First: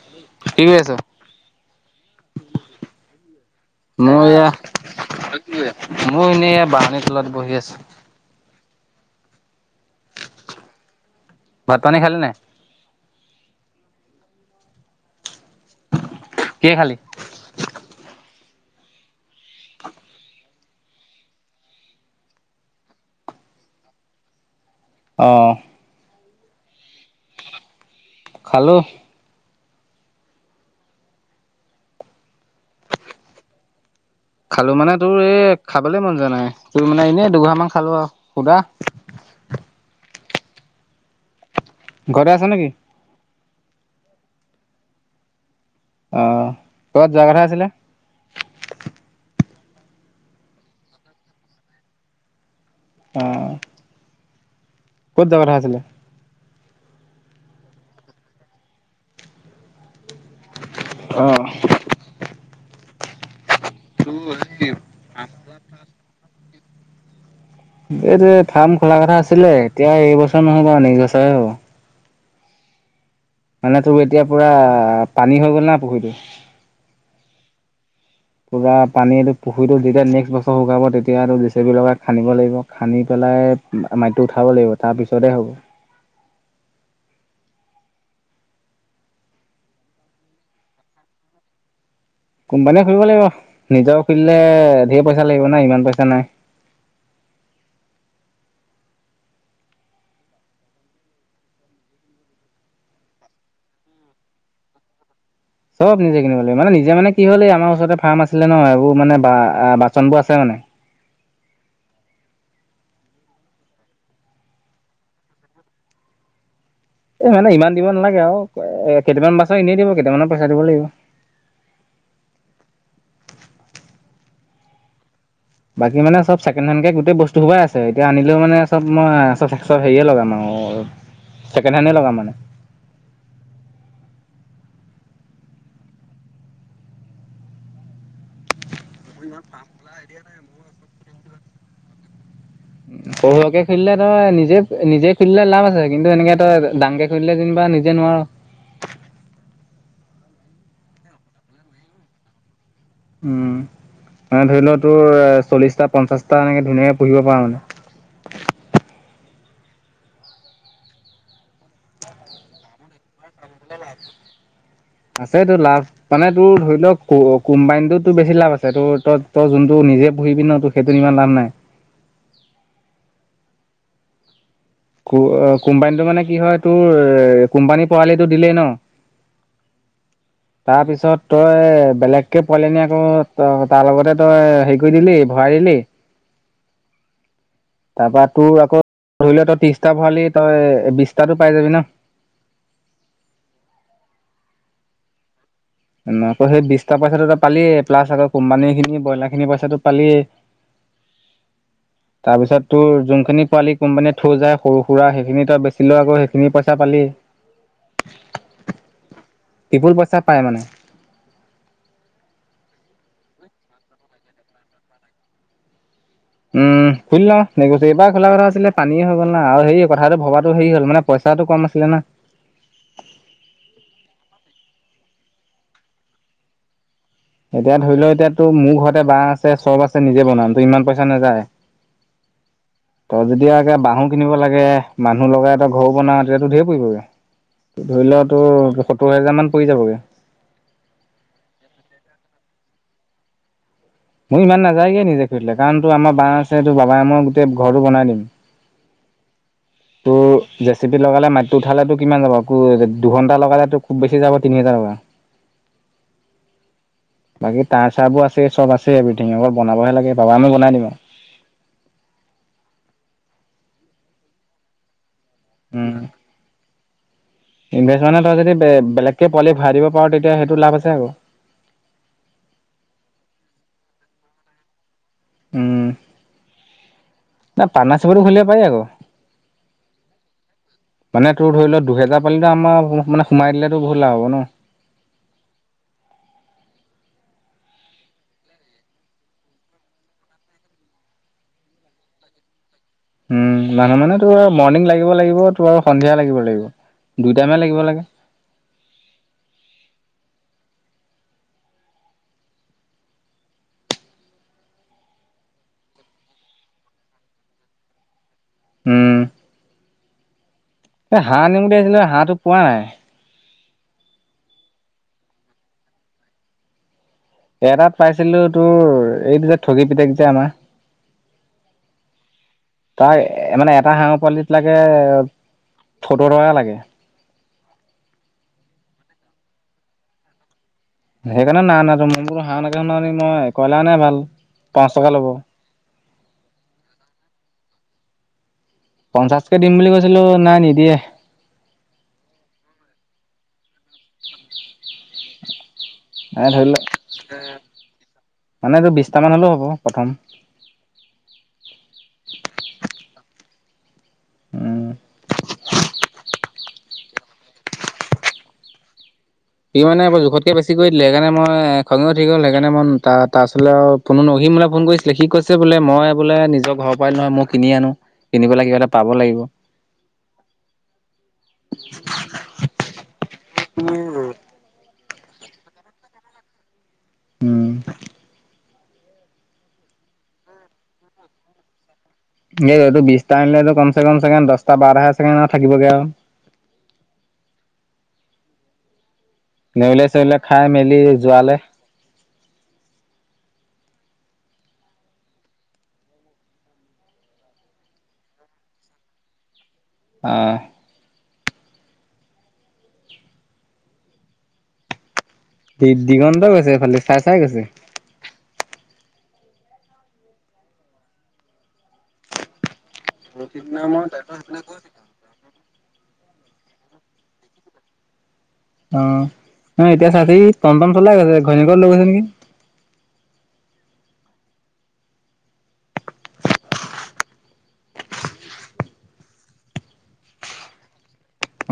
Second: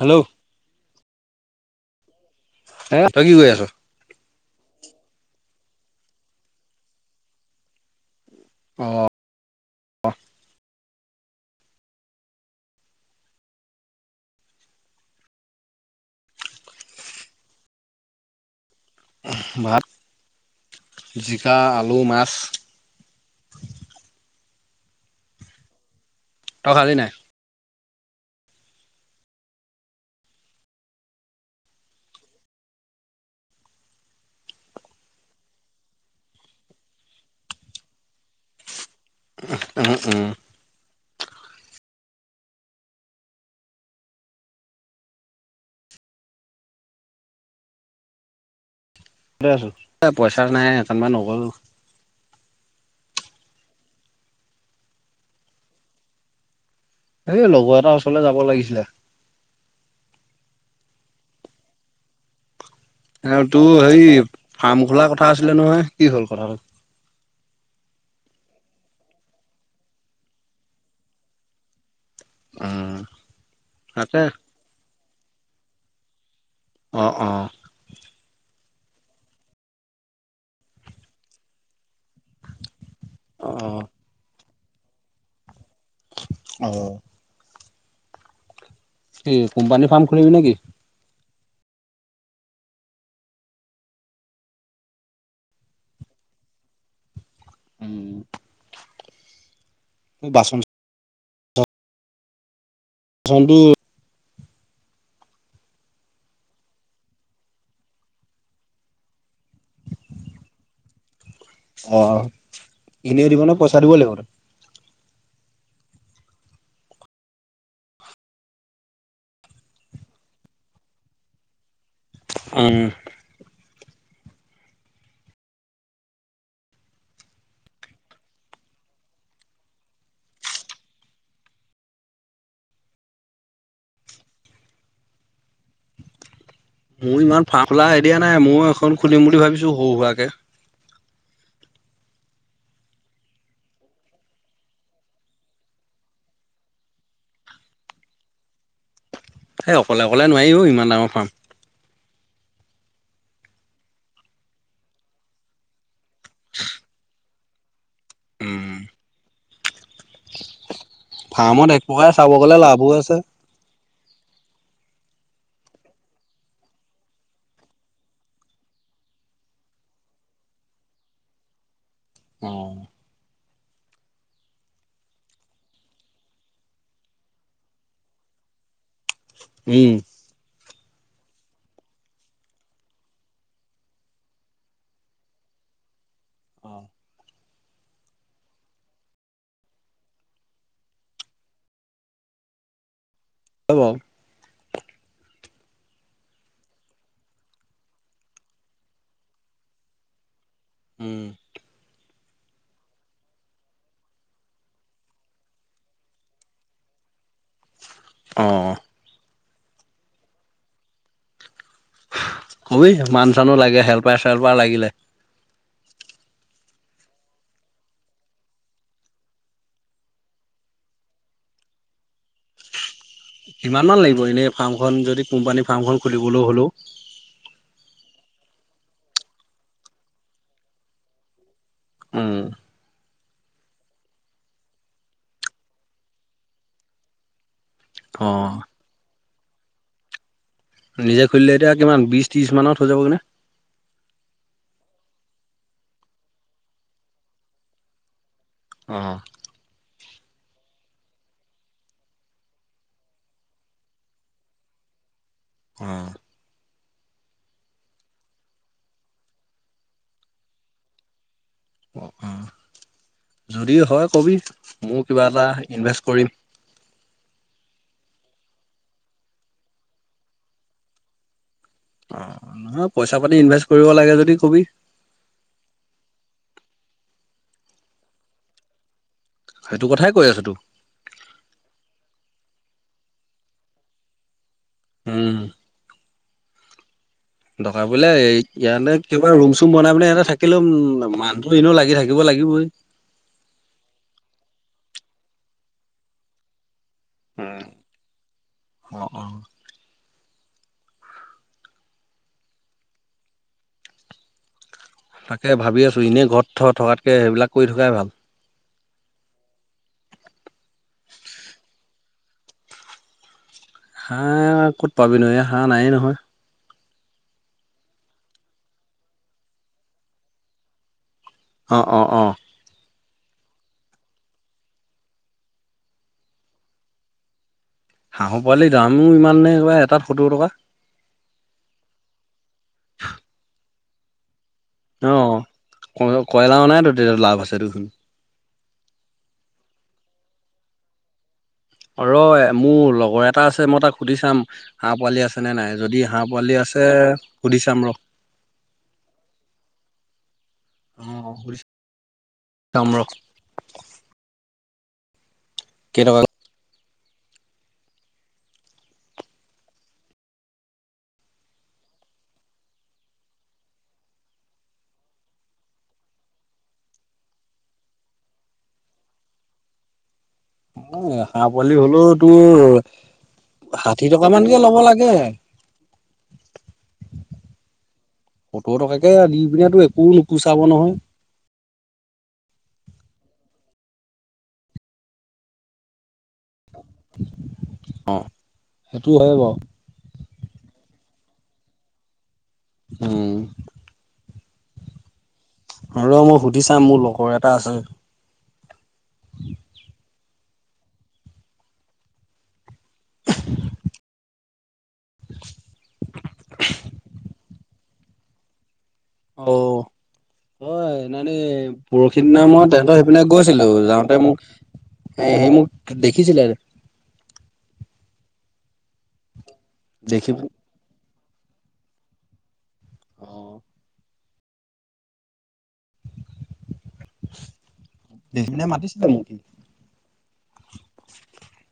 Hello কি কৰি আছে? এ্ তই কি কৰি আছ? মই এয়া- মই এনেই বাহনী তলত বহি আছো। অ্ঁ ভাত-পানী খালি নাই? কি খালি? ভাত, জিকা, আলু, মাছ অ্ তই খালি নাই? খালোঁ। খালো মানে তোৰ এই খাবলে মন যোৱা নাই, তোৰ মানে এনে দুগৰা মান খালো আৰু, সুদা। উম উম। ঘৰতে আছে নেকি? অ্ কৰবাত যোৱা কথা আছিলে? এ পইচা নাই সেইকাৰণে নগলো। অ্ঁ ক'ত যোৱা কথা আছিলে? এই লগৰ এটা ওচৰলে যাব লাগিছিলে। অঁ এ তোৰ হেৰি ফাৰ্ম খোলা কথা আছিলে নহয় কি হ'ল কথাটো? এইটো ফাৰ্ম খোলা কথা আছিলে এতিয়া এইবছৰ নহব নেস্ক বছৰে হ'ব। অ্ মানে তোৰ এতিয়া পুৰা পানী হৈ গ'ল না পুখুৰীটো। অ অ। পূৰা পানীটো পুখুৰীটো যেতিয়া নেক্সট বছৰ শুকাব তেতিয়া সেটো জেচেপি লগাই খানিব লাগিব। খানি পেলাই অ'। মাটি উঠাব লাগিব তাৰপিছতে হ'ব। অ্। কি কোম্পানী ফাৰ্ম খুলিবি নেকি? কোম্পানীয়ে খুলিব লাগিব, নিজৰ খুলিলে ধেৰ পইচা লাগিব ন' ইমান পইচা নাই। উম্ এ বাচন চনতো চব নিজে কিনিব লাগিব মানে নিজে মানে কি হ'ল এই আমাৰ ওচৰতে ফাৰ্ম আছিলে ন এইবোৰ মানে বা বাচনবোৰ আছে মানে। অ, এনে দিব নে পইচা দিব লাগিব? এই মানে ইমান দিব নালাগে আৰু এ কেইটামান বাছন এনেই দিব কেইটামানৰ পইচা দিব লাগিব। উম। বাকী মানে চব ছেকেণ্ড হেণ্ডকে গোটেই বস্তু সোপাই আছে এতিয়া আনিলে মানে চব মই [unintelligible] চব হেৰিয়ে লগাম আৰু ছেকেণ্ড হেণ্ডেই লগাম মানে। মোৰ ইমান ফাৰ্ম খোলা আইডিয়া নাই, ময়ো এখন খুলিম বুলি ভাবিছো সৰু সুৰাকে। সৰু সুৰাকে খুলিলে তই নিজে নিজে খুুলিলে লাভ আছে কিন্তু এনেকে তই দাঙকে ধৰিলে যেনিবা নিজে নোৱাৰা। এ অকলে অকলে নোৱাৰি অ ইমান ডাঙৰ ফাৰ্ম। উম মানে ধৰি লও তোৰ চল্লিশটা, পঞ্চাশটা এনেকে ধুনীয়াকে পুহিব পাৰা মানে। উম। ফাৰ্মত এক প্ৰকাৰে চাব গ'লে লাভো আছে। আছেটো লাভ। মানে তোৰ ধৰি লওক কো অ কোম্পানিটোত তোৰ বেছি লাভ আছে তোৰ ত তই যোনটো নিজে পুহিবি ন তোৰ সেইটো ইমান লাভ নাই। অহ। কো অ কোম্পানীটো মানে কি হয় তোৰ কোম্পানী পোৱালিটো দিলেই ন? উম। [inaudible] তাৰপিছত তই বেলেগকে পোৱালি নি আকৌ তই তাৰ লগতে তই হেৰি কৰি দিলি ভৰাই দিলি। অ। তাৰ পৰা তোৰ আকৌ ধৰি ল তই ত্ৰিশটা ভৰালি তই বিশতাতো পাই যাবি ন। হ'ব। ওম আকৌ সেই বিশটা পইচাটোত পালিয়ে প্লাছ আক কোম্পানীখিনি ব্ৰইলাৰখিনি পইচাটো পালিয়ে। উম। [inaudible] তাৰপিছত তোৰ যোনখিনি পোৱালি কোম্পানীয়ে থৈ যায় সৰু সুৰা সেইখিনি তই বেছি লৈ আকৌ সেইখিনি পইচা পালিয়ে। [inaudible] অঁ। টিপুল পইচা পায় মানে। হু কবি মানুহ - চানুহ লাগে হেলপাৰ - চেলপাৰ লাগিলে। উম। খুলি লওঁ নে কি কৈছে এইবাৰ খোলা কথা আছিলে পানীয়েই হৈ গল না আৰু হেৰি কথাটো ভবাতো হেৰি হল মানে পইচাটো কম আছিলে না। কিমানমান লাগিব এনেই ফাৰ্মখন যদি কোম্পানী ফাৰ্মখন খুলিবলৈ হলেও? এতিয়া ধৰি লও এতিয়াতো মোৰ ঘৰতে বাঁহ আছে চব আছে নিজে বনাম, ত ইমান পইচা নাযায়। উম। তই যদি আগে বাঁহও কিনিব লাগে, মানুহ লগাই তই ঘৰ বনাও তেতিয়াতো ঢেৰ পৰিবগে। ধৰি লোৱা অ তোৰ সত্তৰ হেজাৰমান পৰি যাবগে। নিজে খুলিলে এতিয়া কিমান বিশ, ত্ৰিশ মানত হৈ যাবগে না? মোৰ ইমান নাযায়গে নিজে খুলিলে কাৰণ তোৰ আমাৰ বাঁহ আছে তো বাবাই মই গোটেই ঘৰটো বনাই দিম। অহ। ত জেচিপি লগালে মাটিটো উঠালেতো কিমান যাব কু দুঘণ্টা লগালে তোৰ খুব বেছি যাব তিনিহেজাৰ টকা। [inaudible] অ। বাকী তাঁৰ চাৰবোৰ আছে চব আছে এভৰিথিং অকল বনাবহে লাগে বাবা মই বনাই দিম আৰু। অ যদি হয় কবি ময়ো কিবা এটা উম, ইনভেষ্ট কৰিম। ইনভেষ্ট মানে তই যদি বে বেলেগকৈ পোৱালি ভৰাই দিব পাৰ তেতিয়া সেইটো লাভ আছে আকৌ। অ নহয় পইচা পাতি ইনভেষ্ট কৰিব লাগে যদি ক'বি। উম নাই পাটনাৰচিপত খুলিব পাৰি আকৌ। সেইটো কথাই কৈ আছো তোক। মানে তোৰ ধৰি ল দুহেজাৰ পালেটো আমাৰ মানে সোমাই দিলেতো বহুত লাভ হ'ব ন। হম। দৰকাৰ পৰিলে এই ইয়াতে কিবা ৰুম চুম বনাই পিনে ইহঁতে থাকি লোম মানুহটো এনেও লাগি থাকিব লাগিবই। উম মানুহ মানে তোৰ মৰ্ণিং লাগিব লাগিব তোৰ আৰু সন্ধিয়া লাগিব লাগিব দুই টাইমে লাগিব লাগে। অ অ। তাকে ভাবি আছোঁ ইনেই ঘৰত থ থকাতকৈ সেইবিলাক কৰি থকাই ভাল। উম। এ হাঁহ আনিম বুলি ভাবিছিলো হাঁহটো পোৱা নাই। হাঁহ ক'ত পাবি ন এইয়া হাঁহ নায়েই নহয়। এটাত পাইছিলো তোৰ এইটো যে ঠগি পিতেক যে আমাৰ অ অ অ তাৰ মানে এটা হাঁহৰ পোৱালিত লাগে সত্তৰ টকা লাগে হাঁহৰ পোৱালিৰ দামো ইমান নে এটাত সত্তৰ টকা সেইকাৰণে নাই অনাতো মই মই বোলো হাঁহ এনেকে নোৱাৰিম মই কয়লা অনাই ভাল পাঁচ টকা অ ল'ব, ক কয়লা অনাইতো তেতিয়া লাভ আছে দেখোন পঞ্চাছ কে দিম বুলি কৈছিলো নাই নিদিয়ে ৰ' মোৰ লগৰ এটা আছে মই তাক সুধি চাম হাঁহ পোৱালি আছে আছে নে নাই যদি হাঁহ এ পোৱালি ধৰি লওক আছে সুধি চাম ৰ' মানে এইটো বিশটা মান হ'লেও হ'ব প্ৰথম অ সুধি চাম ৰ' উম [inaudible] কেই টকা সি মানে বোৰ জোখতকৈ বেছি কৰি দিলে সেইকাৰণে মই খঙে উঠি গ'ল সেইকাৰণে মই তাৰ তাৰ ওচৰলে আৰু ফোনো ন সি মোলে ফোন কৰিছিলে সি বোলে মই বোলে নিজৰ ঘৰৰ পোৱালি নহয় মই কিনি আনো কিনি পেলাই কিবা এটা পাব লাগিব অ হাঁহ পোৱালি হ'লেও তোৰ ষাঠি টকা মানকে ল'ব লাগে উম সত্তৰ টকাকে দি পিনে তোৰ একো নোপোচাব নহয় [inaudible] এই এইটো বিশটা আনিলেটো কম চে কম চাগে দহটা বাৰটা চাগে এনেও থাকিবগে আৰু অ সেইটো হয় বাৰু নেউলে চেউলে খাই মেলি যোৱালে উম ৰ' মই সুধি চাম মোৰ লগৰ এটা আছে আহ দি দিগন্ত গৈছে এইফাল দি চাই চাই গৈছে অ' হয় সেইদিনাখনি পৰহি দিনা মই তেহেঁতৰ সেই পিনে গৈছিলোঁ যাওঁতে মোক সি মোক দেখিছিলে অহ নাই এতিয়া দেখি চাবি টম টম চলাই গৈছে ঘৈনীয়েকক লৈ গৈছে নেকি অ' দেখি [unintelligible] মাতিছিলে মোক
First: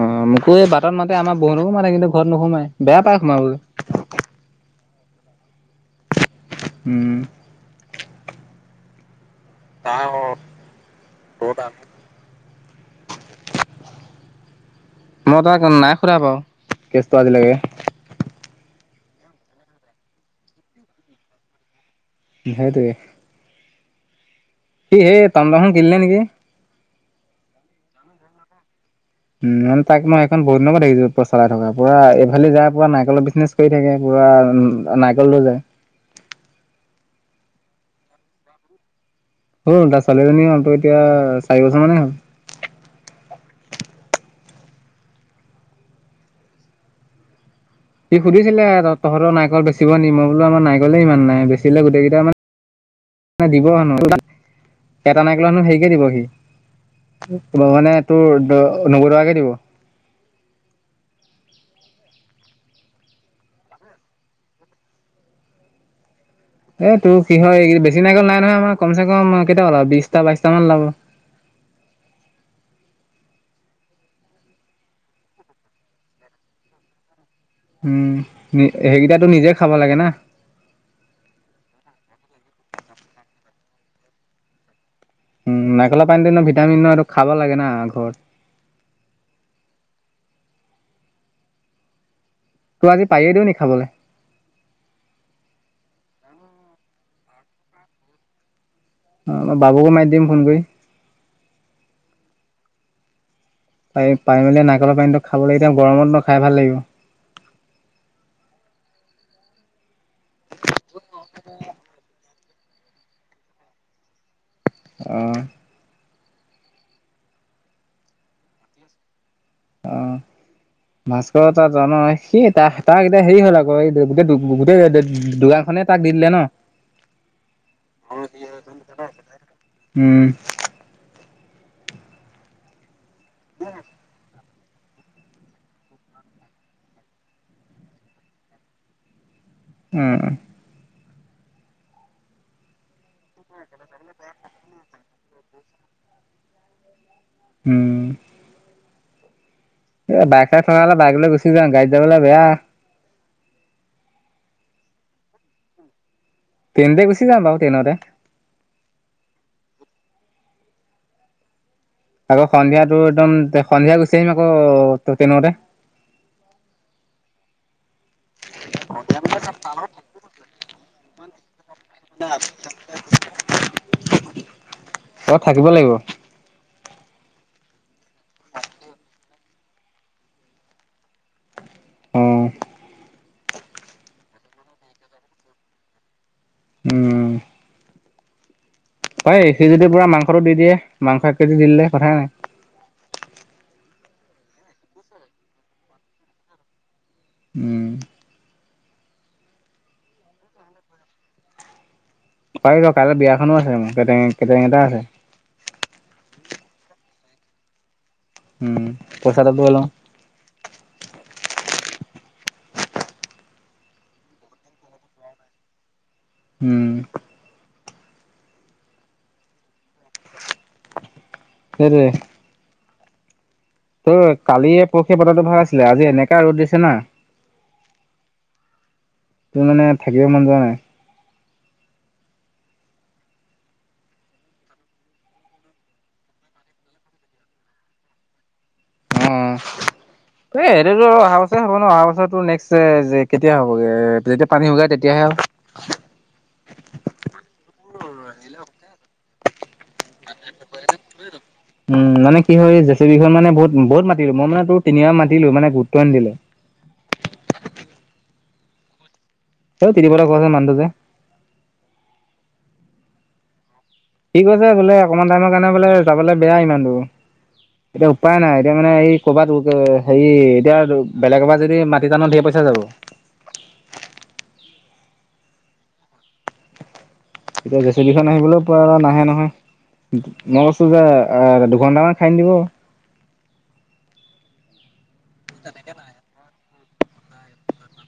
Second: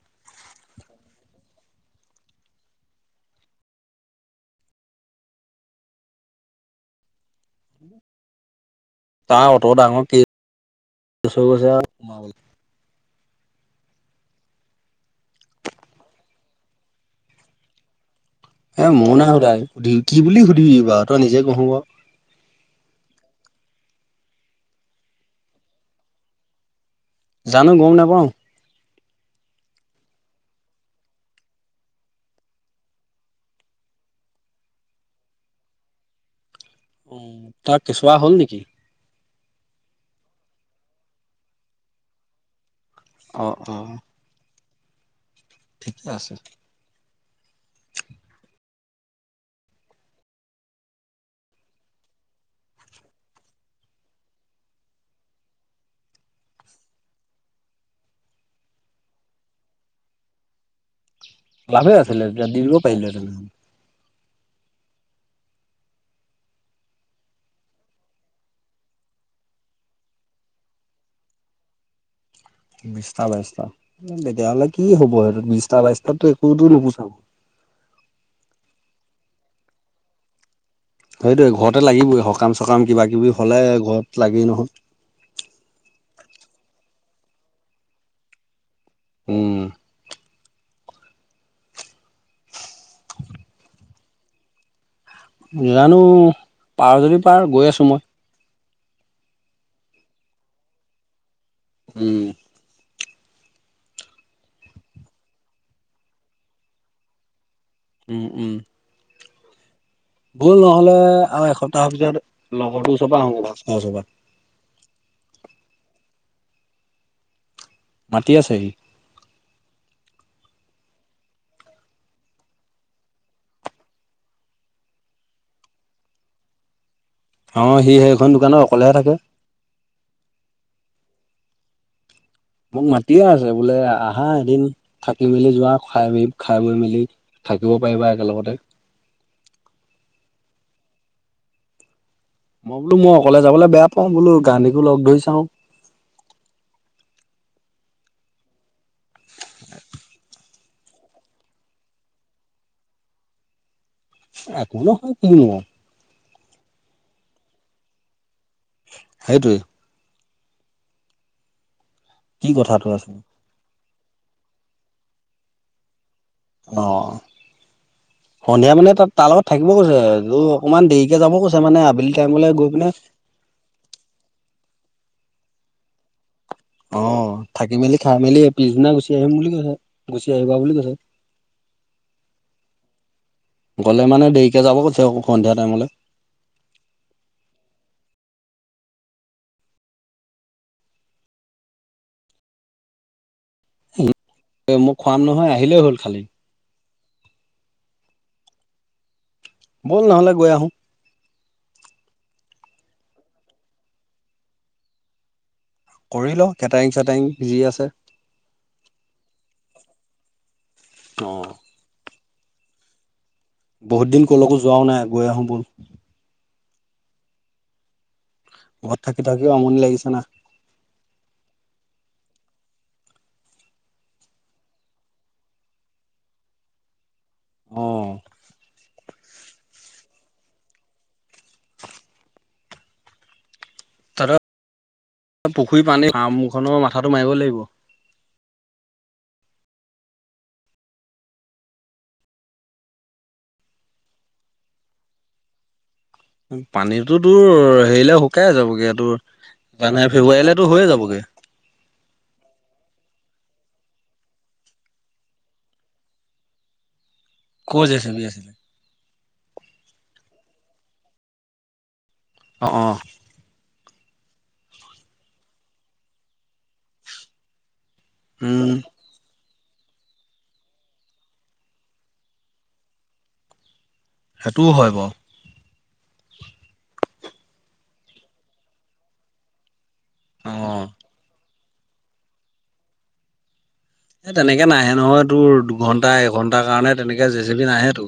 অ মোকো এই বাটত মাতে আমাৰ বৌহঁতকো মাতে কিন্তু ঘৰত নোসোমাই বেয়া পায় সোমাবলৈ উম তাৰ অত ডাঙৰ কে [unintelligible] হৈছে আৰু [unintelligible] মই তাক নাই সোধা বাও কেছটো আজিলৈকে এ ময়ো নাই সুধা, সুধি কি বুলি সুধিবি বাৰু তই নিজে কচোন বাও সেইটোৱে সি সেই টম টম এখন কিনিলে নেকি জানো গম নাপাওঁ উম মানে তাক মই এইখন বহুত দিনৰ পৰা দেখিছোঁ পুৰা চলাই থকা পুৰা এইফালি যায় পুৰা নাৰিকলৰ বিজনেছ কৰি থাকে পুৰা না নাৰিকল লৈ যায় উম তাৰ কেঁচুৱা হ'ল নেকি হ'ল তাৰ ছোৱালীজনীয়ে হ'লতো এতিয়া চাৰি বছৰ মানেই হ'ল অ অ ঠিকে আছে সুধছিলে তহঁতৰ নাৰিকল বেচিব নি মই বোলো আমাৰ নাৰিকলে ইমান নাই বেচিলে গোটেই কেইটা মান দিব আৰু [unintelligible] এটা নাৰিকলত হেনো হেৰিকে দিব সি দিব মানে তোৰ দ নব্বৈ টকাকে দিব লাভে আছিলে তে দি দিব পাৰিলি হেঁতেন এই তোৰ কি হয় এই বেছি নাৰিকল নাই নহয় আমাৰ কম চে কম কেইটা ওলাব বিশটা বাইশটামান ওলাব। বিশটা, বাইশটা! তেতিয়াহ'লে কি হ'ব সেইটোত বিশটা বাইশটাতো একোতো নুপুচাও উম সে সেইকেইটাতো নিজে খাব লাগে না? সেইটোৱেই ঘৰতে লাগিবই, সকাম-চকাম কিবা কিবি হ'লে ঘৰত লাগেই নহয়। উম নাৰিকলৰ পানীটো এনেও ভিটামিন ন সেইটো খাব লাগে না ঘৰত। উম। তোৰ আজি পাৰিয়ে দিওঁ নি খাবলে? জানো! পাৰ যদি পাৰ গৈ আছোঁ মই। অ মই বাবুকো মাতি দিম ফোন কৰি। উম। পাৰি পাৰি মেলি নাৰীকলৰ পানীটো খাবলৈ এতিয়া গৰমত ন খায় ভাল লাগিব। উম উম। বল নহ'লে আৰু এসপ্তাহৰ পিছত লগৰটো ওচৰৰ পৰা আহোঁ ভাস্কৰ ওচৰৰ পৰা। অহ। মাতি আছে সি। অ। ভাস্কৰৰ তাত জানই, সি তাৰ তাৰ এতিয়া হেৰি হ'ল আকৌ এই গোটেই গোটেই দো দো দোকানখনেই তাক দি দিলে ন? অ সি সেইখন দোকানত অকলেহে থাকে। উম। মোক মাতিহে আছে বোলে আহ আহা এদিন থাকি মেলি যোৱা খাই খাই বৈ মেলি থাকিব পাৰিবা একেলগতে। উম। মই বোলো মই অকলে যাবলৈ বেয়া পাওঁ, বোলো গান্ধীকো লগ ধৰি চাওঁ। উম। [inaudible] তাই তই অলপ বাইক লৈ গুচি যাম, গাড়ীত যাবলৈ বেয়া। একো নহয়? [unintelligible] ট্ৰেইনতে গুচি যাম বাৰু, ট্ৰেইনতে। সেইটোৱেই। আকৌ কি সন্ধিয়া কথাটো তোৰ আছিলে একদম সন্ধিয়া গুচি আহিম আকৌ টেইনতে। অ, সন্ধিয়া মানে তাত তাৰ লগত থাকিব কৈছে। [unintelligible] অকণমান দেৰিকে যাব কৈছে মানে আ অ, থাকিব লাগিব। অ, থাকি মেলি, খাই মেলি পিছদিনা গুচি আহিম বুলি কৈছে, গুচি আহিবা বুলি কৈছে। উম। গ'লে মানে দেৰিকে যাব কৈছে আও সন্ধিয়া টাইমলৈ। উম। পাৰি, সি যদি পূৰা মাংসটো দি দিয়ে, মাংস এক কেজি দিলে কথাই নাই। উহু, মই খোৱাম নহয় আহিলেই হ'ল খালি। উম। ব'ল নহ'লে গৈ আহোঁ। পাৰি কাইলৈ বিয়াখনো আছে, কেটাৰিং, কেটাৰিং এটা আছে। কৰি ল কেটাৰিং-চেটাৰিং যি আছে। উম। [unintelligible] অ। বহুত দিন ক'লৈকো যোৱাও নাই, গৈ আহো ব'ল। উম। ঘৰত থাকি-থাকিও আমনি লাগিছে না। সেইটোৱে। ত', কালিয়ে পৰহিয়ে বতৰটো ভাল আছিলে, আজি এনেকুৱা ৰ'দ দিছে না। অ তোৰ মানে থাকিব মন যোৱা নাই। তহঁতৰ পুখুৰী পানী, ফাৰ্মখনৰো মাথাটো মাৰিব লাগিব। অঁ। এই এইটোতো অহা বছৰে হ'ব ন, অহা বছৰ তোৰ নেক্সট যে কেতিয়া হ'বগে, যেতিয়া পানী শুকাই তেতিয়াহে আৰু। পানীটো তোৰ হেৰিলে শুকায়েই যাবগে, তোৰ জানুৱাৰী-ফেব্ৰুৱাৰীলেতো শুকাই যাবগে। উম, মানে কি হয় জেচেবিখন মানে বহুত-বহুত মাতিলো, মই মানে তোৰ তিনিবাৰ মাতিলো মানে গুৰত্ব নিদিলে। ক'ৰ জেচিবি আছিলে? হও ত্ৰিদিপ হঁতৰ ঘৰ ওচৰৰ মানুহটো যে। অঁ, অঁ। সি কৈছে বোলে অকমান টাইমৰ কাৰণে বোলে যাবলৈ বেয়া ইমান দূৰ। এতিয়া উপায় নাই, উম এতিয়া মানে এই ক'ৰবাত হেৰি এতিয়া বেলেগৰ পৰা যদি মাটি টানো ধেৰ পইচা যাব। সেইটোও হয় বাৰু। এতিয়া জেচিবিখন আহিবলৈ [unintelligible] নাহে নহয়, অ। মই কৈছো যে অ, দুঘণ্টামান খানি দিব। এ, তেনেকে নাহে নহয়, তোৰ দুঘণ্টা-এঘণ্টাৰ কাৰণে তেনেকে জেচিবি নাহেতো।